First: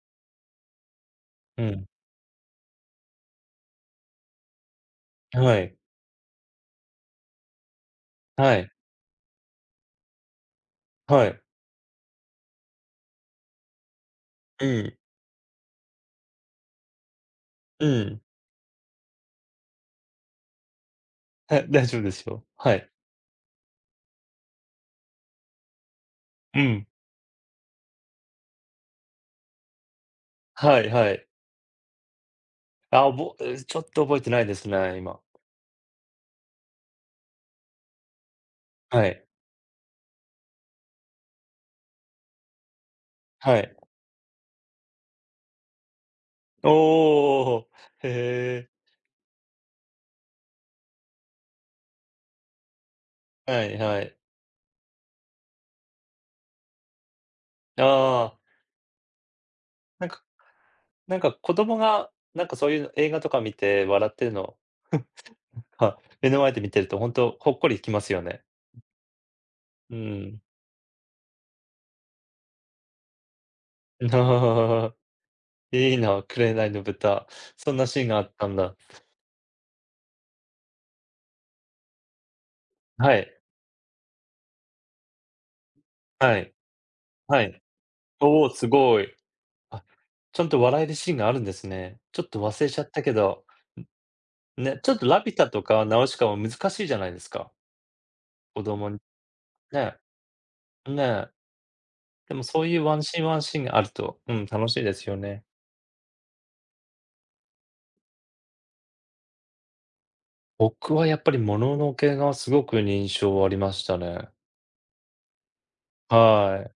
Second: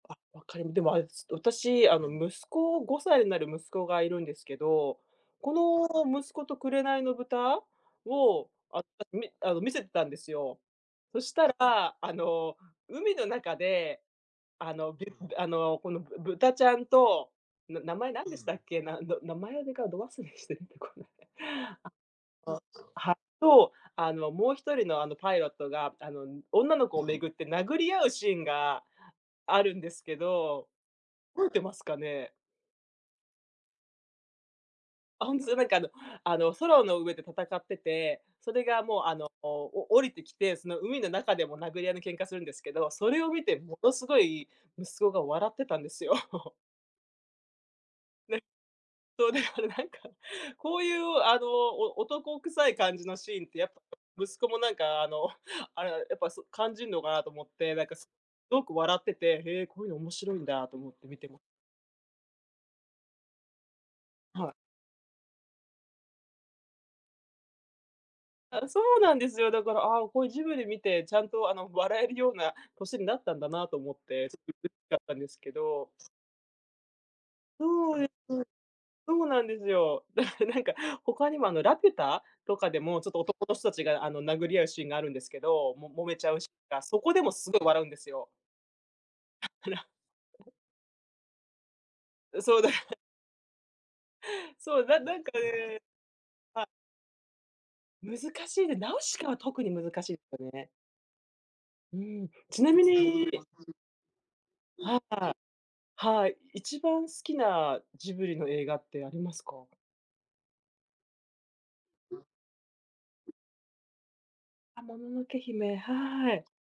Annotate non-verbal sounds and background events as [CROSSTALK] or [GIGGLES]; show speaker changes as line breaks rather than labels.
あ、分かりでも、あれ、す、
う
私、
ん。
あの、息子5歳になる息子がいるんですけど、こ
はい。
の息子と紅の豚を、
はい。
あ、たみあの、見せてたんですよ。そ
は
し
い。
たら、あの、海の中で、あ
い
の、
い。
げんあの、このぶ豚ちゃんと、な
う
名前
ん。
何でしたっけ、なんろ名前でが、ど忘れして出てこない。
はい、大丈夫ですよ。
[GIGGLES] あ、
はい。
あの、はと、あの、もう1人の、あの、パイロットが、あの、
う
女
ん。
の子を巡って殴り合うシーンがあるんですけど、
はいはい。
覚えてますかね？
あ、おぼえ、ちょっと覚えてないですね、今。
あ、ほんつ、なんか、あのあの、空の上で戦ってて、それがもう、
は
あ
い。
の、お降りてきて、その海の中でも殴り合いの喧嘩するんですけど、それを見て
はい。
もの凄い息子が笑ってたんですよ。[CHUCKLES]
おお、お、ほ。へ
ね。
え。
そう、でも、なんか、こういう、あの、お男臭い感じのシーンって
は
やっ
い
ぱ、
はい。
息子もなんか、あの、あれ、やっぱ、そ感じんのかなと思って、な
あ
んか、すっ
あ。
ごく笑ってて、へえ、こういうの、
なん
面
か
白いんだと思って
な
見
ん
て
か
ま
子供が、なんか、そう言う映画とか見て笑ってる
はい。
の、[CHUCKLES] はい、目の前で見てると、ほんとほっこりきますよね。
あ、そうなんですよ。だから、
うー
ああ、こう、
ん。
ジブリ見て、ちゃんと、あの、笑えるような歳になったんだなと思って、ちょっとうれしか
[CHUCKLES]
ったんですけど。
いいな、紅の豚。そんな
そう
シー
で
ンがあ
す
っ
よ。
たんだ。
そうなんですよ、だからなんか他にも、あの、ラピュタとかでも、ちょっ
は
と
い。
男の人たちが、あの、殴り合うシーンがあるんですけど、も、揉めちゃ
は
うシー
い。
ンが。そこでも
は
凄い
い。
笑うんですよ。
おお、凄い。
だか
あ、
ら
ちゃん
[GIGGLES]
と笑えるシーンがあるんですね。ちょっ
う
と
ん、そう、
忘
だ
れ
か
ちゃっ
ら
たけど。うん、ね。
そう、
ちょっ
なん
と
な
ラ
んか
ピュタと
ね
かナウシカは難
はい。
しいじゃないですか。
難し
子
いね、
供
ナウ
に、
シカは特に難
ね。
しいすよね。
んね。
うーん、
でも、
ち
そう
な
言
み
うワンシーン、
に
ワンシーンがあると、うん、楽しいで
は
すよ
い。
ね。
はい。一番好きなジブリの映画ってありますか？
僕はやっぱり、もののけ
[UNINTELLIGIBLE]
が、凄くにんしょうありましたね。
あ、もののけ姫、はーい。
はい。